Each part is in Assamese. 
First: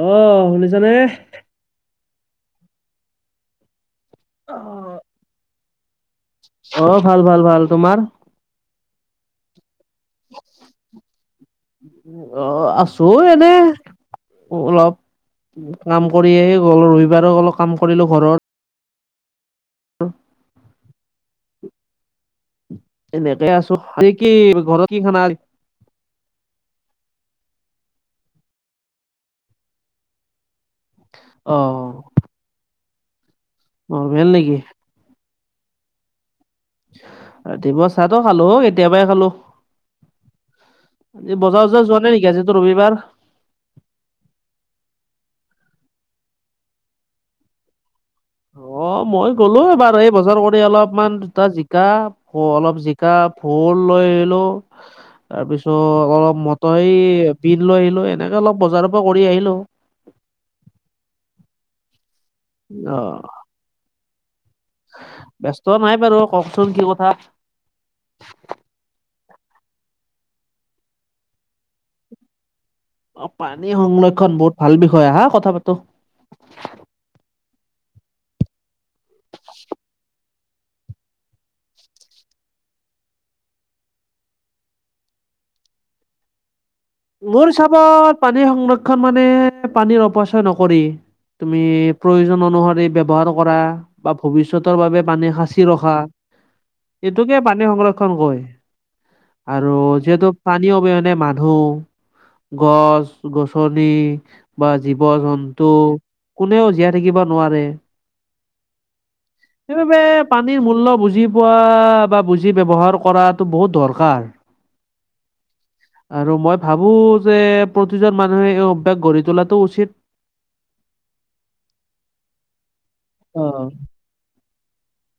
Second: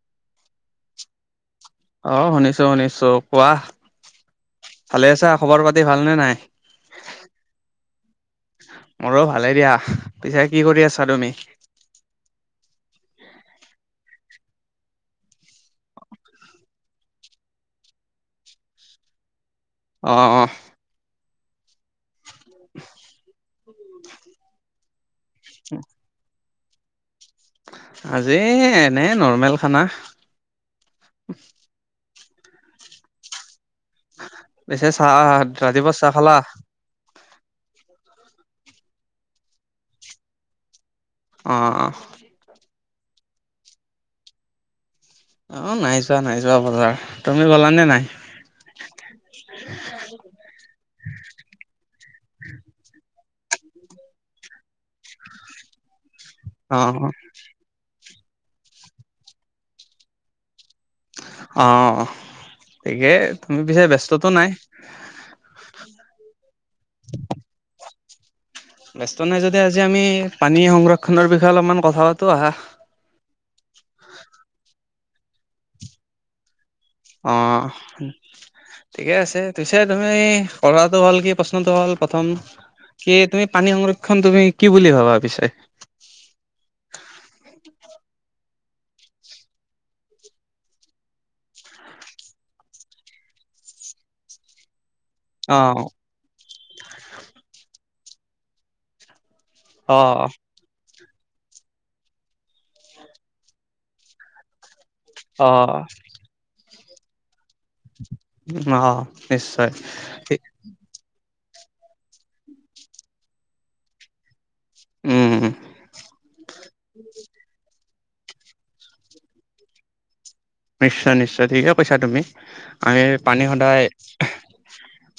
আহ শুনিছানে? অঁ শুনিছো শুনিছো কোৱা। অঁ। ভালে আছা? খবৰ পাতি ভালনে নাই। অঁ ভাল ভাল ভাল তোমাৰ? মোৰো ভালে দিয়া, পিছে কি কৰি আছা তুমি? অ' আছো এনে, অলপ। কাম কৰিয়ে গ'ল ৰবিবাৰো অলপ কাম কৰিলোঁ ঘৰৰ। অহ অহ। এনেকে আছো আজি কি ঘৰত কি খানা আজি। উম। আজি এনেই নৰ্মেল খানা। অ। নৰ্মেল নেকি। পিছে চাহ ৰাতিপুৱা চাহ খালা। ৰাতিপুৱা চাহতো খালোঁ কেতিয়াবাই খালোঁ আজি অ বজাৰ অ চজাৰ যোৱা নাই নেকি আজি তো ৰবিবাৰ। অ নাই যোৱা নাই যোৱা বজাৰ তুমি গ'লানে নাই। অ মই গ'লো এবাৰ এই বজাৰ কৰি অলপমান দুটা জিকা। অ অলপ জিকা ভোল লৈ আহিলো তাৰপিছত অলপ ম অ চৰাই অ বিন লৈ আহিলোঁ এনেকে অলপ বজাৰৰ পৰা কৰি আহিলোঁ। অহ থিকে অ তুমি পিছে ব্যস্ততো নাই। ব্যস্ত নাই বাৰু কওকচোন কি কথা। ব্যস্ত নাই যদি আজি আমি পানী সংৰক্ষণৰ বিষয়ে অলপমান কথা পাতোঁ অহা। অ পানী সংৰক্ষণ বহুত ভাল বিষয় আহা কথা পাতোঁ। অহ। ঠিকে আছে পিছে তুমি কৰাটো হল কি প্ৰশ্নটো হ'ল প্ৰথম। কি তুমি পানী সংৰক্ষণ তুমি কি বুলি ভাবা পিছে। মোৰ হিচাপত পানীৰ সংৰক্ষণ মানে পানীৰ অপচয় নকৰি। তুমি প্ৰয়োজন অনুসৰি ব্যৱহাৰ কৰা বা ভৱিষ্যতৰ বাবে পানী সাঁচি অ ৰখা। এইটোকে পানী সংৰক্ষণ কয় আৰু অ', যিহেতু পানী। পানী অবিহনে মানুহ। গছ গছনি বা জীৱ জন্তু। অ', কোনেও জীয়াই থাকিব নোৱাৰে? অ', নিশ্চয় সেইবাবে ঠিক পানীৰ মূল্য বুজি। পোৱা বা বুজি ব্যৱহাৰ কৰাটো বহুত দৰকাৰ। উম, আৰু মই ভাবো যে। প্ৰতিজন মানুহে এই অভ্যাস গঢ়ি তোলাটো উচিত। নিশ্চয় নিশ্চয় ঠিকে কৈছা তুমি আমি পানী অ', সদায়।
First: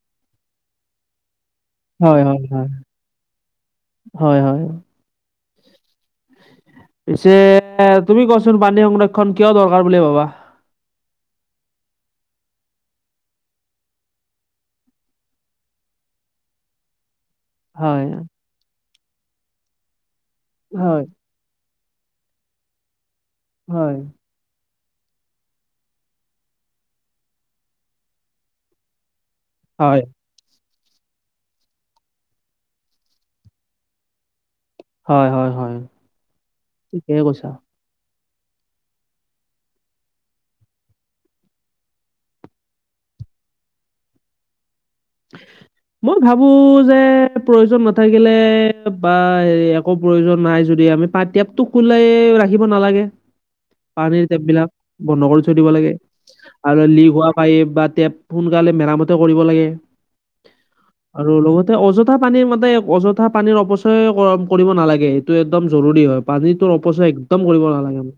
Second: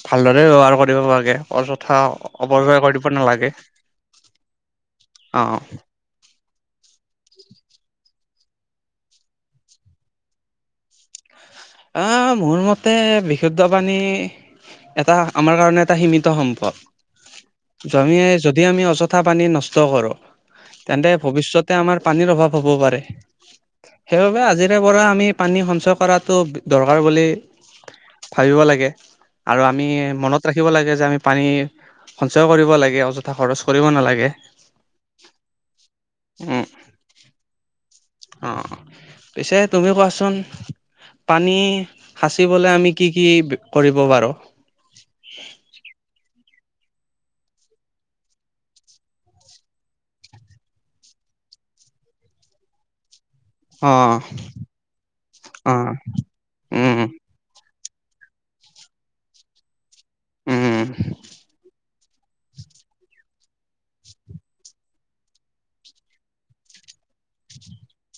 ভালদৰে ব্যৱহাৰ কৰিব লাগে অযথা হয়, হয়, হয়। অপব্যৱহাৰ কৰিব। কৰিব নালাগে। হয় হয়। অহ অহ। পিছে তুমি কচোন পানী সংৰক্ষণ কিয় দৰকাৰ বুলি ভাবা। অহ মোৰ মতে বিশুদ্ধ পানী। এটা আমাৰ কাৰণে এটা সীমিত সম্পদ। হয়। যদি যদি আমি অযথা পানী নষ্ট কৰোঁ হয়, তেন্তে। ভৱিষ্যতে আমাৰ পানীৰ অভাৱ হ'ব পাৰে। হয় সেইবাবে আজিৰে পৰা আমি পানী সঞ্চয় কৰাটো। দৰকাৰ বুলি ভাবিব লাগে আৰু আমি হয়। মনত। ৰাখিব লাগে যে আমি পানী সঞ্চয় কৰিব লাগে অযথা খৰচ কৰিব নালাগে। [inaudible] হয়-হয়-হয়, উম ঠিকেই কৈছা। [unintelligible] অঁ! পিছে তুমিও কোৱা চোন [inaudible] পানী সাঁচিবলৈ আমি কি কি কৰিব পাৰোঁ? [unintelligible] উ [unintelligible] মই ভাবো যে প্ৰয়োজন নাথাকিলে বা হে একো প্ৰয়োজন নাই যদি আমি [inaudible] [unintelligible] টেপটো খোলাই ৰাখিব নালাগে। অঁ পানীৰ টেপবিলাক বন্ধ কৰি থৈ দিব অঁ লাগে আৰু উম লিক হোৱা [inaudible] পাইপ বা টেপ সোনকালে মেৰামূতিও কৰিব লাগে। উম লগতে অজ [unintelligible] অযথা পানীৰ মানতে অযথা পানীৰ অপচয় কৰিব নালাগে এইটো একদম জৰুৰী হয়। পানীটোৰ অপচয় [inaudible] একদম কৰিব নালাগে। [inaudible]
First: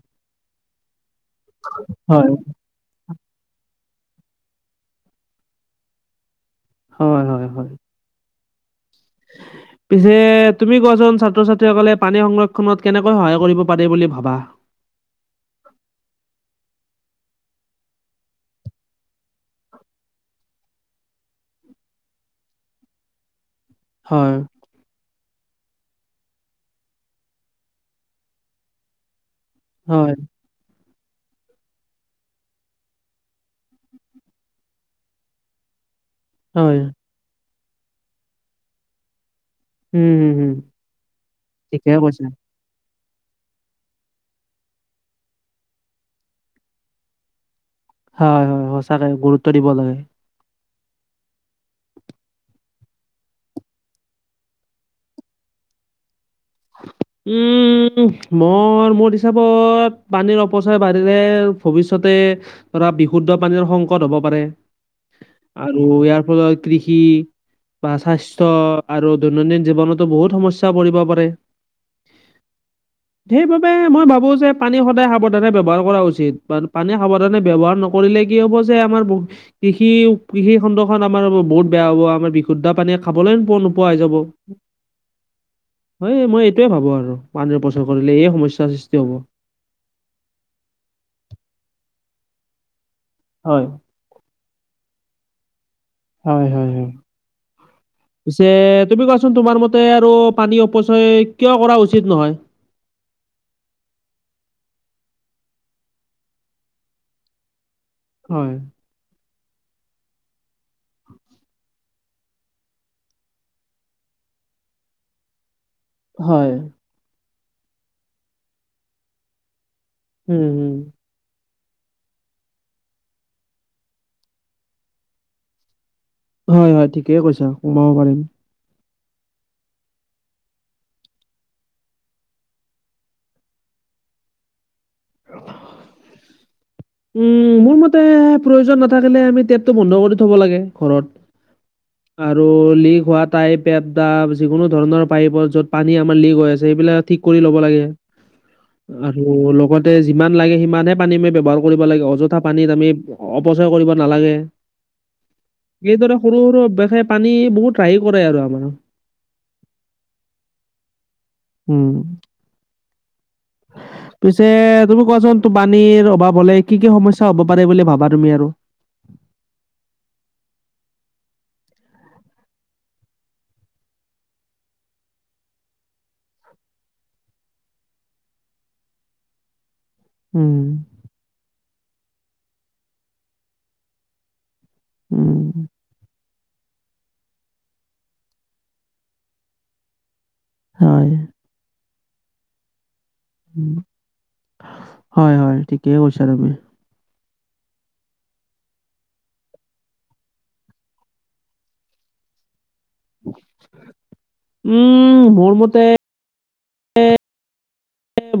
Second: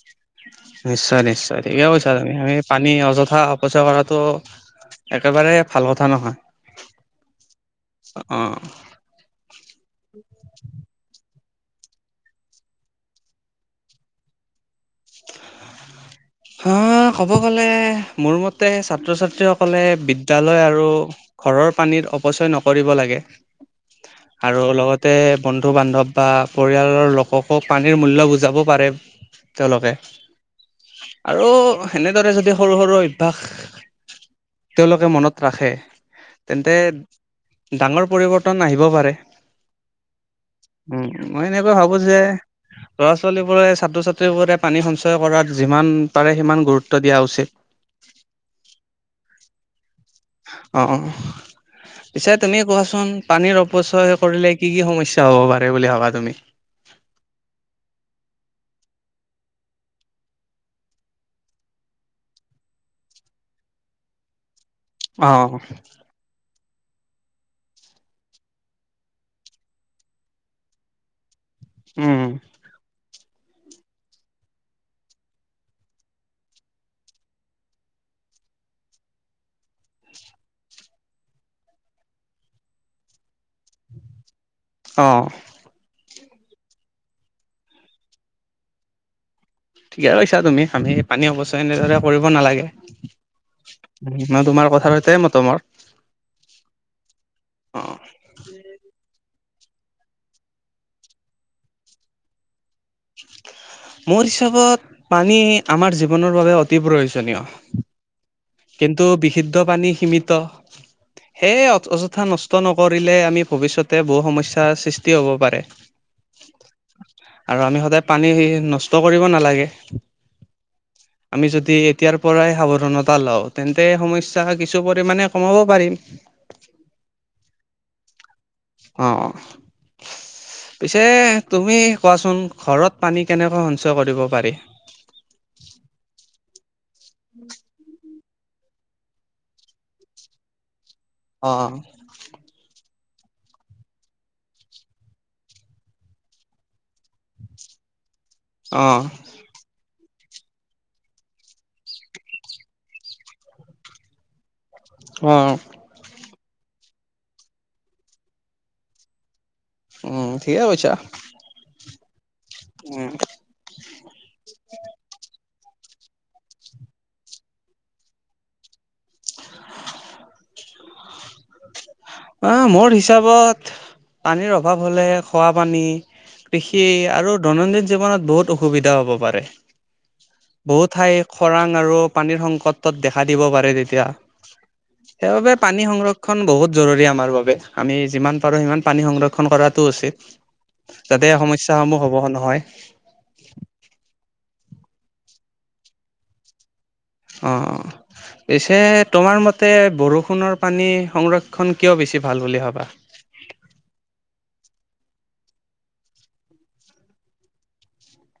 নিশ্চয়-নিশ্চয়, ঠিকে কৈছা হয়। তুমি। [inaudible] পানী অযথা অপচয় কৰাটো একেবাৰে ভাল কথা নহয়। [inaudible] হয়-হয় [unintelligible] অঁ! [unintelligible] [unintelligible] পিছে তুমি কোৱা চোন ছাত্ৰ-ছাত্ৰীসকলে পানী সংৰক্ষনত কেনেকৈ সহায় কৰিব পাৰি বুলি ভাবা? [inaudible] [unintelligible] [unintelligible] ক'ব গ'লে মোৰ মতে ছাত্ৰ-ছাত্ৰীসকলে বিদ্যালয় আৰু ঘৰৰ পানীৰ অপচয় নকৰিব লাগে। [inaudible] হয়। [unintelligible] আৰু লগতে বন্ধু-বান্ধৱ বা পৰিয়ালৰ লোককো পানীৰ মূল্য বুজাব পাৰে। [unintelligible] চল [inaudible] হয় [inaudible] আৰু সেনেদৰে যদি সৰু-সৰু অভ্যাস [unintelligible] তেওঁলোকে মনত ৰাখে। [inaudible] তেন্তে হয় ডাঙৰ পৰিৱৰ্তন আহিব পাৰে। উম হম হম [inaudible] উম মই এনেকুৱা ঠিকে ভাবো যে কৈছা। [inaudible] ল'ৰা-ছোৱালীবোৰে, ছাত্ৰ-ছাত্ৰীবোৰে পানী সঞ্চয় কৰাত যিমান পাৰে সিমান গুৰুত্ব দিয়া উচিত। [inaudible] হয়-হয় সঁচাকে গুৰুত্ব দিব লাগে। [unintelligible] অঁ-অঁ [inaudible] পিছে তুমি কোৱা চোন পানীৰ অপচয় কৰিলে কি কি সমস্যা হ'ব পাৰে বুলি ভাবা তুমি? [inaudible] [unintelligible] উম! মই মোৰ হিচাপত পানীৰ অপচয় বাঢ়িলে ভৱিষ্যতে [inaudible] ধৰা বিশুদ্ধ পানীৰ সংকট হব পাৰে অ', আৰু ইয়াৰ ফলত [inaudible] কৃষি বা স্বাস্থ্য আৰু দৈনন্দিন জীৱনতো বহুত সমস্যা পৰিব পাৰে। [unintelligible] উম! [unintelligible] সেইবাবে মই ভাবো যে পানী সদায় সাৱধানে ব্যৱহাৰ কৰা উচিত। পানী সাৱধানে ব্যৱহাৰ নক [unintelligible] নকৰিলে কি হ'ব যে আমাৰ [inaudible] কৃষি-কৃষি খণ্ডখন আমাৰ বহুত বেয়া হ'ব আমাৰ বিশুদ্ধ পানীয়ে খাবলৈও নোপোৱা হৈ যাব। [unintelligible] অঁ! [unintelligible] হয়। মই এইটোৱে ভাবোঁ আৰু ৱানড্ৰেড পাৰ্চেণ্ট কৰিলে এই সমস্যাৰ সৃষ্টি হ'ব। [inaudible] ঠিকে কৈছা তুমি আমি পানী অপচয় এনেদৰে কৰিব নালাগে। [unintelligible] হয়। [unintelligible] [unintelligible] মই তোমাৰ কথা সৈতে মতামত [unintelligible] হয়, হয় হয়। অ' পিছে তুমি কোৱাচোন? তোমাৰ মতে আৰু পানী অপচয় কিয় কৰা উচিত নহয়। মোৰ হিচাপত, পানী আমাৰ জীৱনৰ বাবে অতি প্ৰয়োজনীয়। হয়। কিন্তু বিশুদ্ধ পানী সীমিত। সেয়ে অ অযথা নষ্ট নকৰিলে আমি ভৱিষ্যতে বহু সমস্যাৰ সৃষ্টি হ'ব পাৰে। হয়। আৰু আমি সদায় পানী সেই নষ্ট কৰিব নালাগে। উম, উম। আমি যদি এতিয়াৰ পৰাই সাৱধানত তা লওঁ। তেন্তে সমস্যা কিছু পৰিমাণে কমাব পাৰিম। হয়, হয়। ঠিকেই কৈছা, কমাব পাৰিম। অঁ, অঁ। পিছে তুমি কোৱাচোন? ঘৰত পানী কেনেকৈ সঞ্চয় কৰিব পাৰি। উম, মোৰ মতে, প্ৰয়োজন নাথাকিলে আমি টেপটো বন্ধ কৰি থ'ব লাগে ঘৰত। অঁ, অঁ। আৰু লিক হোৱা টাইপ এটা যিকোনো ধৰণৰ পাইপৰ য'ত পানী আমাৰ লিক হৈ আছে সেইবিলাক ঠিক কৰি ল'ব লাগে। অ' আৰু লগতে যিমান লাগে সিমানহে পানী আমি ব্যৱহাৰ কৰিব লাগে। অযথা পানীত আমি অপচয় কৰিব নালাগে। অঁ অঁ। এইদৰে সৰু সৰু ব্যয়সায় পানী বহুত ৰাহি কৰে আৰু আমাৰ। উম, ঠিকে কৈছা। উম। উম। পিছে তুমি কোৱাচোন? পানীৰ অভাৱ হ'লে কি কি সমস্যা হ'ব পাৰে বুলি ভাৱা তুমি আৰু? অঁ, মোৰ হিচাপত পানীৰ অভাৱ হ'লে খোৱা পানী কৃষি আৰু দৈনন্দিন জীৱনত বহুত অসুবিধা হ'ব পাৰে। উম, বহু ঠাই খৰাং আৰু পানীৰ সংকটত দেখা দিব পাৰে তেতিয়া। উম, সেইবাবে পানী সংৰক্ষণ বহুত জৰুৰী আমাৰ বাবে। আমি যিমান পাৰো সিমান পানী সংৰক্ষণ কৰাটো উচিত। হয়, যাতে সমস্ স্যাসমূহ হ'ব নহয়। উম, হয়, হয় ঠিকেই কৈছা তুমি। অঁ, অঁ। পিছে তোমাৰ মতে, বৰষুণৰ পানী সংৰক্ষণ কিয় বেছি ভাল বুলি ভাৱা? উম, মোৰ মতে,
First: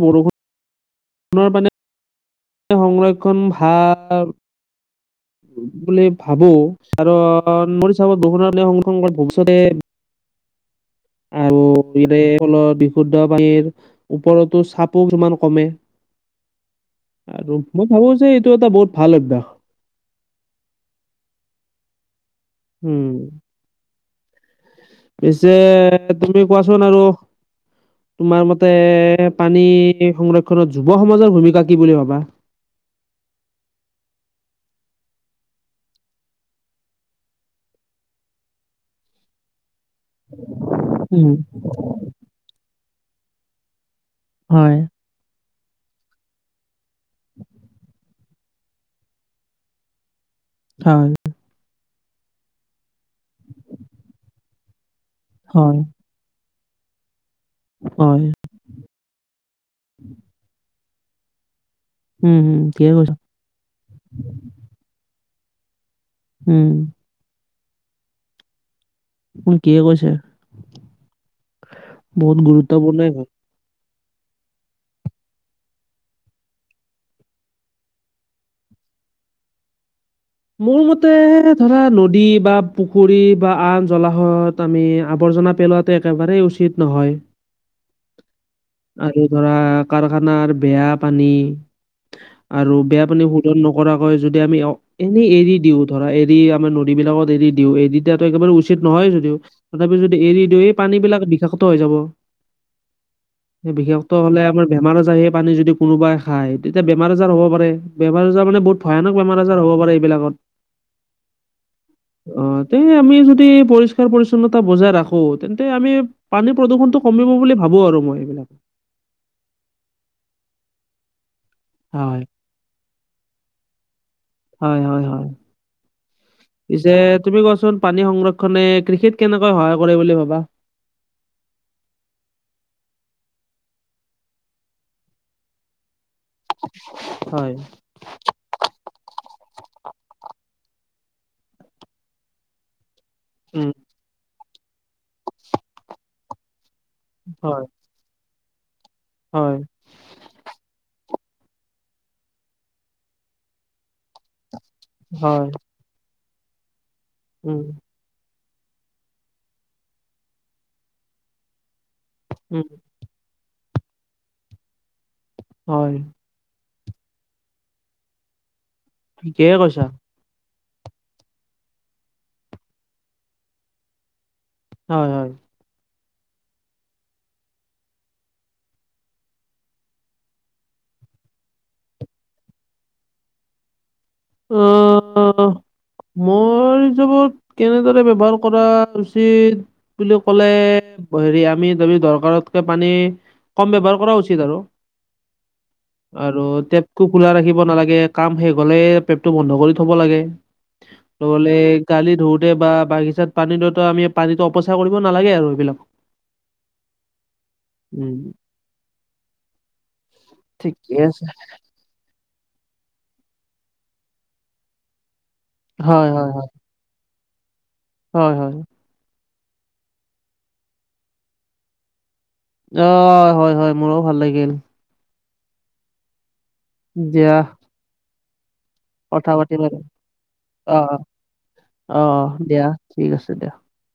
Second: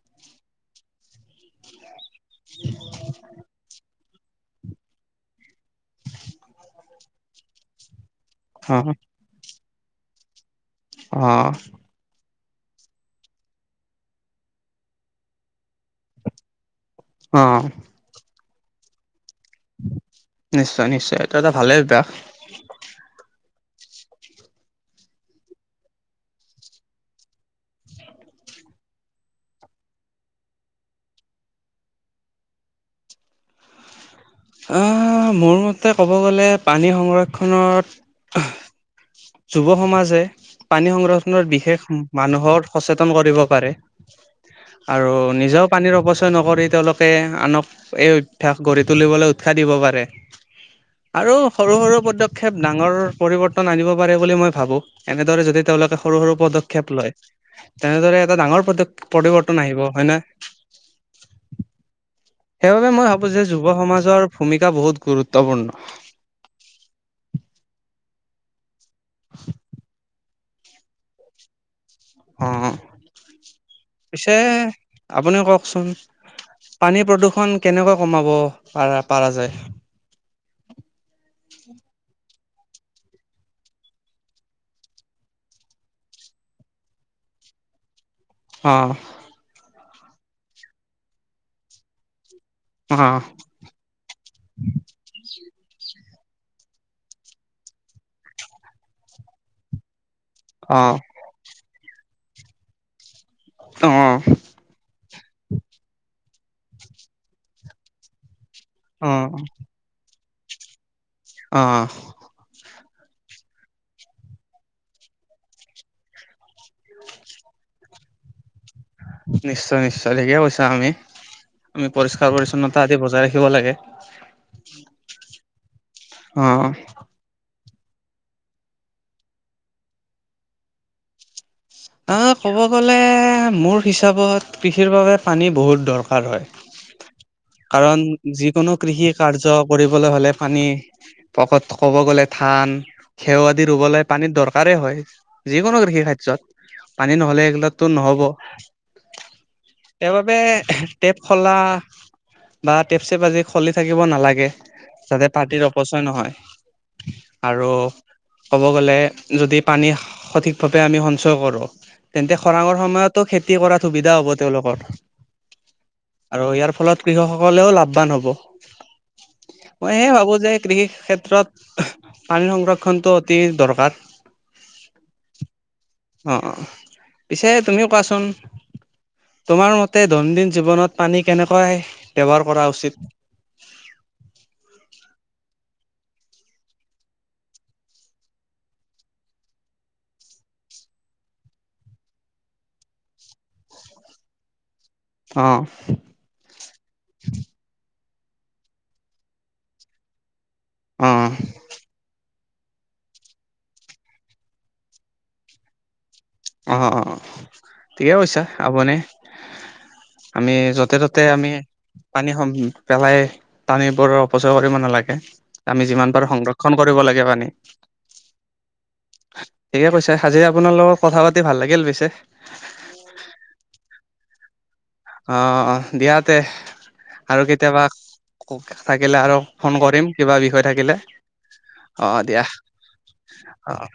বৰষুণৰ পানী সংৰক্ষণ ভাল বুলি ভাৱো। কাৰণ মোৰ হিচাপত বৰষুণৰ পানী অ সংৰক্ষণ কৰি ভৱিষ্যতে অঁ। [unintelligible] ফলত বিশুদ্ধ পানীৰ ওপৰতো চাপো কিছুমান কমে। অ আৰু মই ভাৱোঁ যে এইটো এটা বহুত ভাল অভ্যাস। নিশ্চয়, নিশ্চয় এইটো এটা ভালেই অভ্যাস। উম। পিছে তুমি কোৱাচোন আৰু। তোমাৰ মতে পানী সংৰক্ষণত যুৱ সমাজৰ ভূমিকা কি বুলি ভাবা? আহ মোৰ মতে ক'ব গ'লে পানী সংৰক্ষণত যুৱ সমাজে পানী উম, সংৰক্ষণত বিশেষ মানুহৰ সচেতন কৰিব পাৰে। হয়, আৰু নিজেও পানীৰ অপচয় নকৰি তেওঁলোকে আনক এই অভ্যাস গঢ়ি তুলিবলৈ উৎসাহ দিব পাৰে। হয়। আৰু সৰু সৰু পদক্ষেপ ডাঙৰৰ পৰিৱৰ্তন আনিব পাৰে বুলি মই ভাবো, এনেদৰে যদি হয়, তেওঁলোকে সৰু সৰু পদক্ষেপ লয়, তেনেদৰে হয়, এটা ডাঙৰ প্ৰদেপ পৰিবৰ্তন আহিব হয় নে। উম, উম, সেইবাবে ঠিকে মই কৈছা, ভাবো যে যুৱ সমাজৰ ভূমিকা বহুত গুৰুত্বপূৰ্ণ। উম! ঠিকে কৈছে, বহুত অ গুৰুত্বপূৰ্ণ হয়। পিছে আপুনি কওঁকচোন? পানী প্ৰদূৰ্ষণ কেনেকৈ কমাব পাৰা পাৰা যায়? মোৰ মতে ধৰা নদী বা পুখুৰী বা আন জলাশয়ত আমি আৱৰ্জনা পেলোৱাতটো একেবাৰেই উচিত নহয়। অহ। আৰু ধৰা কাৰখানাৰ বেয়া পানী আৰু বেয়া অ', পানী শুধ ন কৰাকৈ যদি আমি অক এনেই এৰি দিওঁ ধৰা এৰি আমাৰ নদীবিলাকত এৰি দিওঁ এৰি দিয়া একেবাৰে উচিত নহয় যদিও। তথাপি যদি এৰি দিওঁ এই অ', পানীবিলাক বিষাক্ত হৈ যাব। বিষাক্ত অ', হ'লে আমাৰ বেমাৰ আজাৰ সেই পানী যদি কোনোবাই খায় তেতিয়া বেমাৰ-আজাৰ হ'ব পাৰে, বেমাৰ- আজাৰ মানে বহুত ভয়ানক অ', বেমাৰ- আজাৰ হ'ব পাৰে এইবিলাকত। অহ অ তে আমি যদি পৰিষ্কাৰ পৰিচ্ছন্নতা বজাই ৰাখো তেন্তে আমি পানী প্ৰদূষণটো কমিব বুলি ভাবো আৰু মই এইবিলাক। নিশ্চয় নিশ্চয় ঠিকে কৈছা আপুনি আমি হয়, পৰিষ্কাৰ পৰিচ্ছন্নতা আজি বজাই ৰাখিব লাগে। হয় হয় হয় অ', পিছে তুমি কোৱাচোন পানী সংৰক্ষনে কৃষিত কেনেকৈ সহায় কৰে বুলি ভাবা? আ ক'ব গ'লে মোৰ হিচাপত কৃষিৰ বাবে পানী বহুত দৰকাৰ হয়। হয়। কাৰণ যিকোনো কৃষি কাৰ্য কৰিবলৈ হ'লে পানীৰ পকত ক'ব গ'লে থান খেয় দি উম, ৰুবলৈ পানীৰ দৰকাৰেই হয়, যিকোনো কৃষি কাৰ্যত পানী নহ'লে হয়, এইগলত টো নহ'ব। হয়। সেইবাবে টেপ খলা বা টেপ চেপ আজি খলি থাকিব নালাগে। যাতে হয়। পানীৰ অপচয় নহয়, উম, আৰু ক'ব গ'লে যদি পানী সঠিকভাৱে আমি সঞ্চয় কৰোঁ, তেন্তে উম। খৰাঙৰ সময়ত টো খেতি কৰাত সুবিধা হ'ব তেওঁলোকৰ। হয়। আৰু ইয়াৰ ফলত কৃষক সকলেও লাভৱান হব, ঠিকেই কৈছা। মই এই ভাবো যে কৃষি ক্ষেত্ৰত পানীৰ সংৰক্ষণটো অতি দৰকাৰ। হয় হয়। অঁ অঁ' পিছে তুমিও কোৱাচোন। তোমাৰ মতে দৈনন্দিন জীৱনত পানী কেনেকৈই ব্যৱহাৰ কৰা উচিত? উউমম' মোৰ হিচাপত কেনেদৰে ব্যৱহাৰ কৰা উচিত- বুলি ক'লে হেৰি আমি যদি দৰকাৰতকে পানী- কম ব্যৱহাৰ কৰা উচিত আৰু। অঁহ' আৰু টেপটো খোলা ৰাখিব নালাগে, কাম শেষ হলে টেপটো বন্ধ কৰি থব লাগে। অ নহলে গালি ধৌৱত- তে বা বাগিচাত পানী দিওতে আমি পানীতো অপচয় কৰিব নালাগে আৰু এইবিলাক। অ‍ঁ অঁ' ঠিকে উম কৈছা আপুনি। আমি য'তে ঠিকে ত'তে আছে আমি- পানী সম পেলাই পানী বোৰ অপচয় কৰিব নালাগে আমি যিমান হয় পাৰো হয় হয় সংৰক্ষ- ক্ষন কৰিব লাগে পানী। হয় হয়। ঠিকে কৈছে। আজি আপোনাৰ লগত কথা পাতি ভাল লাগিল পিছে। অঁ হয় হয়, মোৰো ভাল লাগিল। অঁহ অঁহ দিয়াতে দিয়া আৰু কেতিয়াবা- থাকিলে কথা আৰু পাতিম ফোন কৰিম কিবা বিষয় থাকিলে। অঁ অঁ দিয়া ঠিক আছে দিয়া। অঁ'